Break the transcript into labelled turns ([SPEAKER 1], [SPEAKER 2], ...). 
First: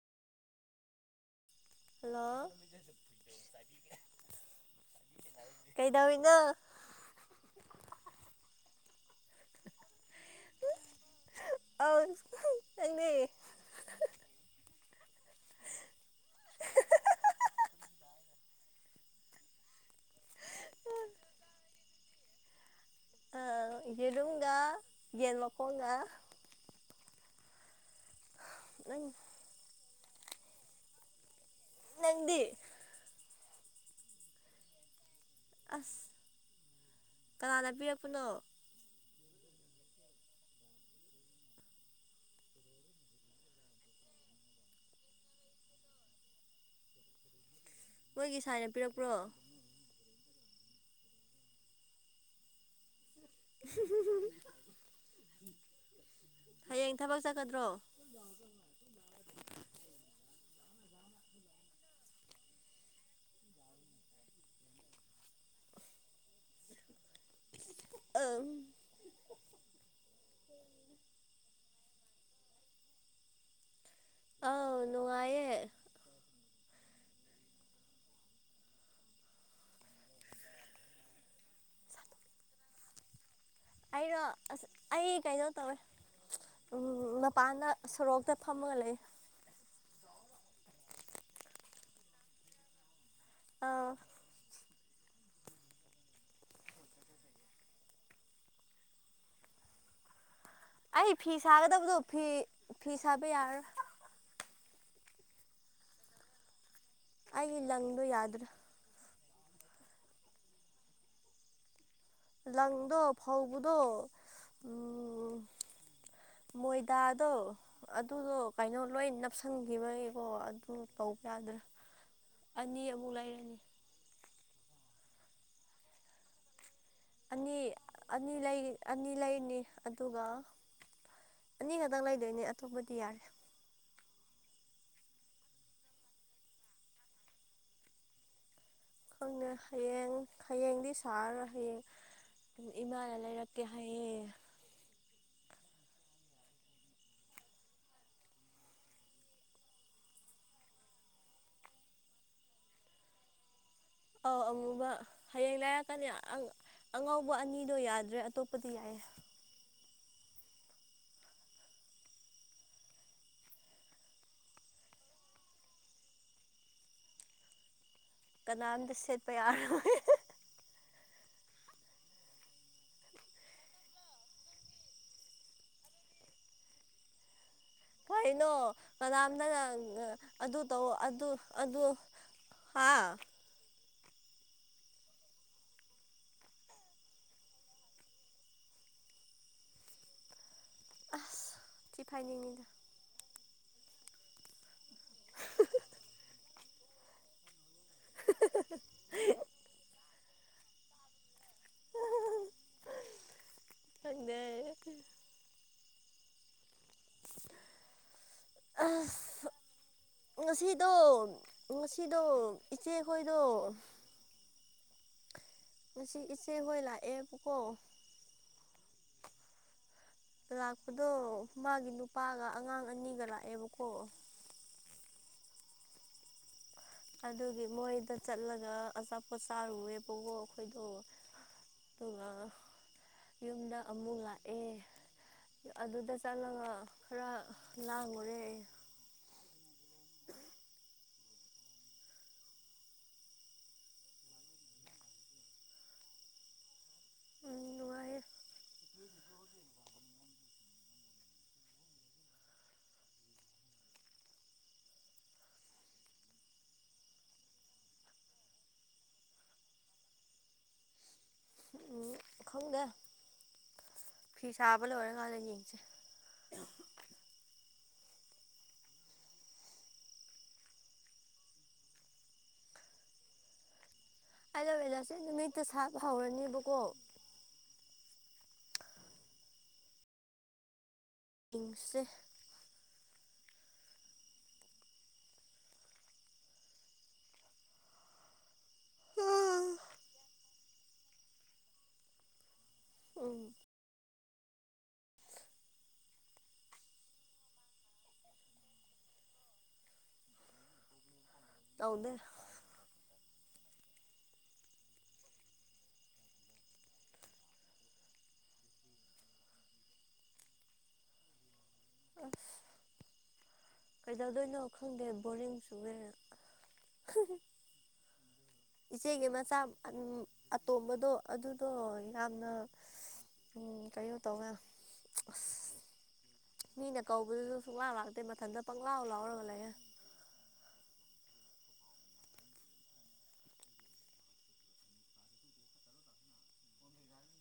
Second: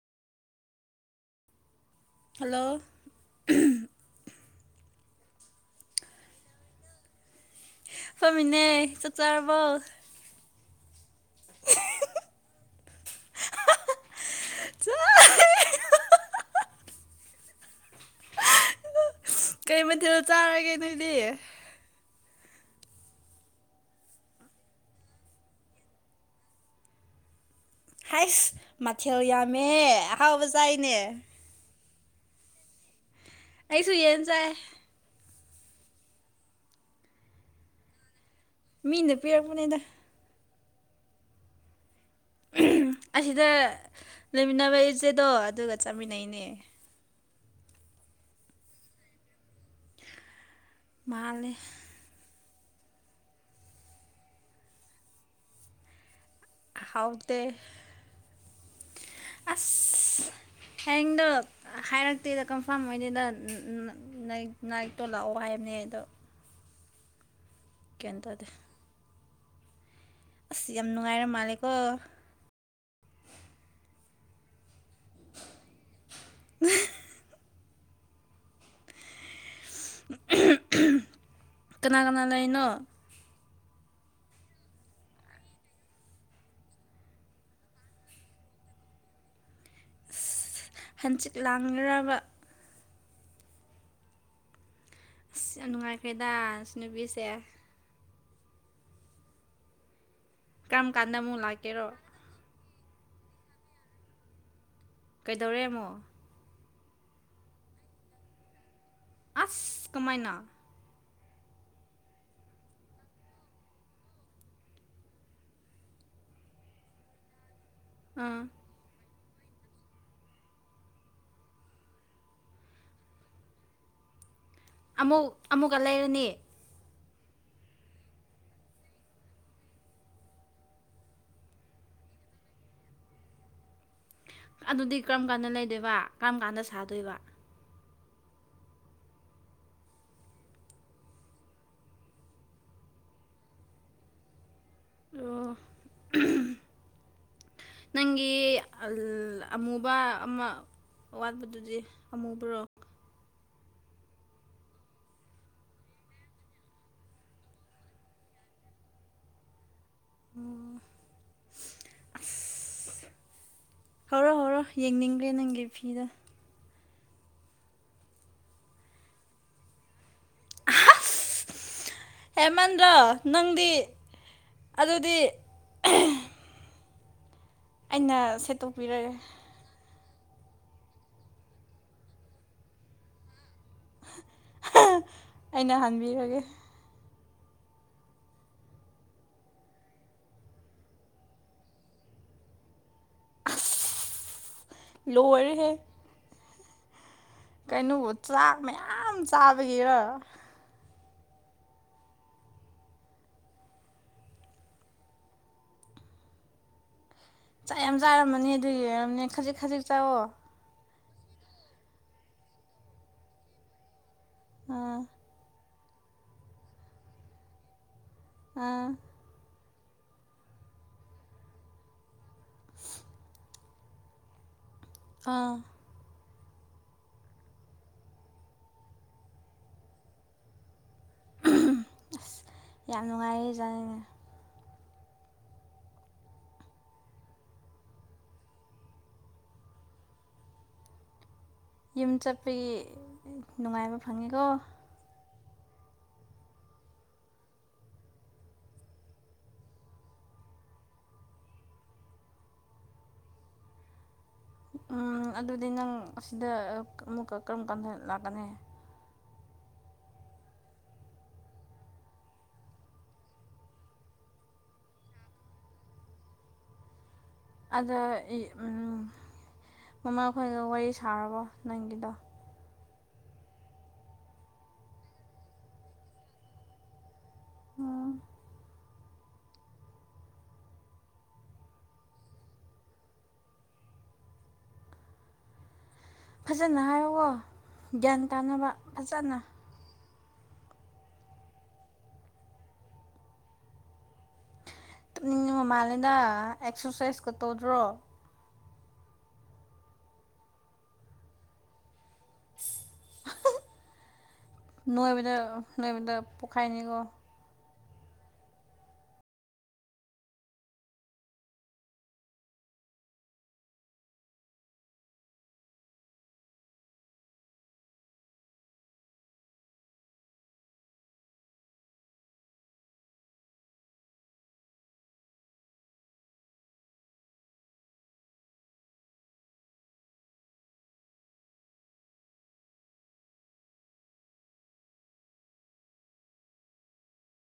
[SPEAKER 1] Hello
[SPEAKER 2] ꯀꯩꯗꯧꯔꯤꯅꯣ
[SPEAKER 1] ꯐꯃꯤꯅꯦ ꯆꯠꯆꯥꯔꯕꯣꯛ
[SPEAKER 2] [unintelligible]
[SPEAKER 1] ꯀꯩ ꯃꯊꯦꯜ ꯆꯥꯔꯒꯦ ꯅꯣꯏꯗꯤ꯫
[SPEAKER 2] ꯌꯦꯔꯨꯝꯒ ꯌꯦꯟ ꯃꯈꯣꯡꯒ꯫
[SPEAKER 1] ꯍꯩꯁ
[SPEAKER 2] ꯅꯪ
[SPEAKER 1] ꯃꯊꯦꯜ ꯌꯥꯝꯃꯦ ꯑꯍꯥꯎꯕ ꯆꯥꯏꯅꯦ꯫
[SPEAKER 2] ꯅꯪꯗꯤ꯫
[SPEAKER 1] ꯑꯩꯁꯨ ꯌꯦꯟ ꯆꯥꯌꯦ꯫
[SPEAKER 2] ꯑꯁ ꯀꯅꯥꯅ ꯄꯤꯔꯛꯄꯅꯣ꯫
[SPEAKER 1] ꯃꯤꯅ ꯄꯤꯔꯛꯄꯅꯤꯗ꯫ ꯑꯁꯤꯗ ꯂꯩꯃꯤꯟꯅꯕ ꯏꯆꯦꯗꯣ ꯑꯗꯨꯒ ꯆꯥꯃꯤꯟꯅꯩꯅꯦ꯫
[SPEAKER 2] ꯃꯣꯏꯒꯤ ꯁꯥꯏꯅ ꯄꯤꯔꯛꯄ꯭ꯔꯣ꯫
[SPEAKER 1] ꯃꯥꯂꯦ꯫
[SPEAKER 2] [unintelligible] ꯍꯌꯦꯡ ꯊꯕꯛ
[SPEAKER 1] ꯍꯥꯎꯇꯦ
[SPEAKER 2] ꯆꯠꯀꯗ꯭ꯔꯣ
[SPEAKER 1] ꯑꯁ꯫ ꯍꯌꯦꯡꯗꯣ ꯍꯥꯏꯔꯛꯇꯦꯗ ꯀꯟꯐꯥꯔꯝ ꯑꯣꯏꯗꯦꯗ ꯅꯥꯏ ꯅꯥꯏꯠꯇꯣ ꯂꯥꯛꯑꯣ ꯍꯥꯏꯔ ꯅꯦ ꯑꯗꯣ꯫
[SPEAKER 2] ꯑꯪ
[SPEAKER 1] ꯀꯩꯟꯇꯧꯗꯦ꯫ ꯑꯁ ꯌꯥꯝ ꯅꯨꯡꯉꯥꯏꯔ ꯃꯥꯂꯦꯀꯣ꯫
[SPEAKER 2] ꯑꯥꯎ ꯅꯨꯡꯉꯥꯏꯌꯦ꯫
[SPEAKER 1] [unintelligible] ꯀꯅꯥ ꯀꯅꯥ ꯂꯩꯅꯣ꯫
[SPEAKER 2] ꯑꯩꯔꯣ ꯑꯁ ꯑꯩ ꯀꯩꯅꯤ ꯇꯧꯋꯦ꯫ ꯎꯝ ꯃꯄꯥꯟꯗ ꯁꯣꯔꯣꯛꯇ ꯐꯝꯃꯒ ꯂꯩꯌꯦ꯫
[SPEAKER 1] ꯑꯁ ꯍꯟꯆꯤꯠ ꯂꯥꯡꯉꯤꯔꯕ꯫
[SPEAKER 2] ꯑꯥ꯫
[SPEAKER 1] ꯑꯁ ꯌꯥꯝ ꯅꯨꯡꯉꯥꯏꯈ꯭ꯔꯦꯗ ꯁꯤ ꯅꯨꯄꯤꯁꯦ꯫ ꯀꯔꯝ
[SPEAKER 2] ꯑꯩ
[SPEAKER 1] ꯀꯥꯟꯗ
[SPEAKER 2] ꯐꯤ
[SPEAKER 1] ꯑꯃꯨꯛ ꯂꯥꯛꯀꯦꯔꯣ
[SPEAKER 2] ꯁꯥꯒꯗꯕꯗꯣ ꯐꯤ ꯐꯤ ꯁꯥꯕ ꯌꯥꯔꯔꯣꯏ꯫
[SPEAKER 1] ꯀꯩꯗꯧꯔꯦ ꯑꯃꯨꯛ꯫
[SPEAKER 2] ꯑꯩꯒꯤ ꯂꯪꯗꯣ ꯌꯥꯗ꯭ꯔꯦ꯫
[SPEAKER 1] ꯑꯁ ꯀꯃꯥꯏꯅ꯫
[SPEAKER 2] ꯂꯪꯗꯣ ꯐꯥꯎꯕꯗꯣ ꯃꯣꯏꯗꯥꯗꯣ ꯑꯗꯨꯗꯣ
[SPEAKER 1] ꯑꯥ
[SPEAKER 2] ꯀꯩꯅꯣ ꯂꯣꯏ ꯅꯥꯞ ꯅꯞꯁꯟꯈꯤꯕꯒꯤꯀꯣ ꯑꯗꯨ ꯇꯧꯕ ꯌꯥꯗ꯭ꯔꯦ ꯑꯅꯤ ꯑꯃꯨꯛ ꯂꯩꯔꯅꯤ꯫
[SPEAKER 1] ꯑꯃꯨꯛ ꯑꯃꯨꯛꯀ ꯂꯩꯔꯅꯤ꯫
[SPEAKER 2] ꯑꯅꯤ ꯑꯅꯤ ꯂꯩ ꯑꯅꯤ ꯂꯩꯅꯤ ꯑꯗꯨꯒ ꯑꯅꯤꯈꯛꯇꯪ ꯂꯩꯗꯣꯏꯅꯦ ꯑꯇꯣꯞꯄꯗꯤ ꯌꯥꯔꯦ꯫
[SPEAKER 1] ꯑꯗꯨꯗꯤ ꯀꯔꯝ ꯀꯥꯟꯗ ꯂꯩꯗꯣꯏꯕ ꯀꯔꯝ ꯀꯥꯟꯗ ꯁꯥꯗꯣꯏꯕ꯫
[SPEAKER 2] ꯈꯪꯗꯦ ꯍꯌꯦꯡ ꯍꯌꯦꯡꯗꯤ ꯁꯥꯔꯔꯣꯏ ꯍꯌꯦꯡ ꯏꯃꯥꯅ ꯂꯩꯔꯛꯀꯦ ꯍꯥꯏꯌꯦ꯫
[SPEAKER 1] ꯑꯣ꯫ ꯅꯪꯒꯤ ꯑꯃꯨꯕ ꯑꯃ ꯑꯋꯥꯠꯄꯗꯨꯗꯤ ꯑꯃꯨꯕꯔꯣ꯫
[SPEAKER 2] ꯑꯧ ꯑꯃꯨꯕ ꯍꯌꯦꯡ ꯂꯥꯏꯔꯛꯀꯅꯤ ꯑꯪ ꯑꯉꯧꯕ ꯑꯅꯤꯗꯣ ꯌꯥꯗ꯭ꯔꯦ ꯑꯇꯣꯞꯄꯗꯤ ꯌꯥꯏꯌꯦ꯫
[SPEAKER 1] ꯑꯣ ꯑꯁ꯫ ꯍꯧꯔꯣ ꯍꯧꯔꯣ ꯌꯦꯡꯅꯤꯡꯒꯔꯦ ꯅꯪꯒꯤ ꯐꯤꯗꯣ꯫
[SPEAKER 2] ꯀꯅꯥꯝꯇ ꯁꯦꯠꯄ ꯌꯥꯔꯣꯏ꯫
[SPEAKER 1] [unintelligible] ꯍꯦꯃꯟꯗ꯭ꯔꯣ ꯅꯪꯗꯤ ꯑꯗꯨꯗꯤ꯫ ꯑꯩꯅ
[SPEAKER 2] ꯀꯩꯅꯣ
[SPEAKER 1] ꯁꯦꯠꯇꯣꯛꯄꯤꯔꯒꯦ
[SPEAKER 2] ꯀꯅꯥꯝꯗꯅ ꯑꯗꯨ ꯇꯧ ꯑꯗꯨ ꯑꯗꯨ ꯍꯥ
[SPEAKER 1] ꯑꯩꯅ ꯍꯟꯕꯤꯔꯒꯦ꯫
[SPEAKER 2] ꯑꯁ ꯆꯤꯐꯥ ꯌꯦꯉꯗ
[SPEAKER 1] ꯂꯑꯔ ꯍꯦ ꯀꯩꯅꯣꯕꯨ ꯆꯥꯛ ꯃꯌꯥꯝ ꯆꯥꯕꯒꯤꯔ
[SPEAKER 2] ꯗ
[SPEAKER 1] ꯆꯥꯛ ꯌꯥꯝ ꯆꯥꯔꯝꯃꯅꯤ ꯑꯗꯨ ꯌꯦꯡꯔꯝꯅꯦ ꯈꯖꯤꯛ ꯈꯖꯤꯛ ꯆꯥꯛꯑꯣ
[SPEAKER 2] ꯑꯗꯣ ꯉꯁꯤꯗꯣ ꯏꯆꯦꯈꯣꯏꯗꯣ
[SPEAKER 1] ꯑ
[SPEAKER 2] ꯉꯁꯤ ꯏꯆꯦ ꯍꯣꯏ ꯂꯥꯛꯑꯦꯕꯀꯣ
[SPEAKER 1] ꯑꯥ
[SPEAKER 2] ꯂꯥꯛꯄꯗꯣ ꯃꯥꯒꯤ ꯅꯨꯄꯥꯒ ꯑꯉꯥꯡ ꯑꯅꯤꯒ ꯂꯥꯛꯑꯦꯕꯀꯣ
[SPEAKER 1] ꯑꯥ
[SPEAKER 2] ꯑꯗꯨꯒꯤ ꯃꯣꯏꯗ ꯆꯠꯂꯒ ꯑꯆꯥꯄꯣꯠ ꯆꯥꯔꯨꯑꯦꯕꯀꯣ ꯑꯩꯈꯣꯏꯗꯣ ꯑꯗꯨꯒ
[SPEAKER 1] ꯑꯁ ꯌꯥꯝ ꯅꯨꯡꯉꯥꯏꯌꯦ
[SPEAKER 2] ꯌꯨꯝꯗ
[SPEAKER 1] ꯖꯥꯠꯅꯤꯅꯦ
[SPEAKER 2] ꯑꯃꯨꯛ ꯂꯥꯛꯑꯦ ꯑꯗꯨꯗ ꯆꯠꯂꯒ ꯈꯔ ꯂꯥꯡꯉꯨꯔꯦ ꯑꯩ
[SPEAKER 1] [unintelligible] ꯌꯨꯝ ꯆꯠꯄꯒꯤ ꯅꯨꯡꯉꯥꯏꯕ ꯐꯪꯉꯤꯀꯣ
[SPEAKER 2] ꯉꯥꯏ
[SPEAKER 1] ꯎꯝ ꯑꯗꯨꯗꯤ ꯅꯪ ꯑꯁꯤꯗ ꯑꯃꯨꯛꯀ ꯀꯔꯝ ꯀꯥꯟꯗ ꯂꯥꯛꯀꯅꯤ
[SPEAKER 2] ꯎ ꯈꯪꯗ ꯐꯤ ꯁꯥꯥꯕ ꯂꯣꯏꯔꯦ ꯀꯂ ꯌꯦꯡꯁꯦ
[SPEAKER 1] ꯑꯗ ꯃꯃꯥ ꯈꯣꯏꯒ ꯋꯥꯔꯤ ꯁꯥꯔꯕꯣ ꯅꯪꯒꯤꯗꯣ
[SPEAKER 2] ꯑꯗꯂꯁꯦ ꯅꯨꯃꯤꯠꯇ ꯁꯥꯕ ꯍꯧꯔꯅꯦꯕꯀꯣ
[SPEAKER 1] ꯎꯝ
[SPEAKER 2] ꯏꯤꯡꯁꯦ
[SPEAKER 1] ꯐꯖꯅ ꯍꯥꯏꯌꯋꯣ ꯒ꯭ꯌꯥꯟ ꯇꯥꯅꯕ ꯐꯖꯅ
[SPEAKER 2] ꯎꯝ
[SPEAKER 1] ꯇꯞꯅꯤꯡ ꯃꯃꯥꯂꯅ ꯑꯦꯛꯁꯔꯁꯥꯏꯁꯀ ꯇꯧꯗ꯭ꯔꯣ
[SPEAKER 2] ꯑꯅꯦ
[SPEAKER 1] [unintelligible] ꯅꯣꯏꯕꯗ ꯅꯣꯏꯕꯗ ꯄꯣꯛꯈꯥꯏꯅꯤꯀꯣ
[SPEAKER 2] ꯑꯐ ꯀꯩꯗꯧꯗꯣꯏꯅꯣ ꯈꯪꯗꯦ ꯕꯣꯔꯤꯡ ꯁꯨꯒꯦꯔꯥ ꯏꯆꯦꯒꯤ ꯃꯆꯥ ꯑꯇꯣꯝꯕꯗꯣ ꯑꯗꯨꯗꯣ ꯌꯥꯝꯅ ꯎꯝ ꯀꯩꯅꯣ ꯇꯧꯔ ꯑ ꯃꯤꯅ ꯀꯧꯕꯗꯨꯁꯨ ꯁꯨꯡꯂꯥꯡ ꯂꯥꯛꯇꯦ ꯃꯊꯟꯇ ꯄꯪꯪꯂꯥꯎ ꯂꯥꯎꯔꯒ ꯂꯩꯌꯦꯦ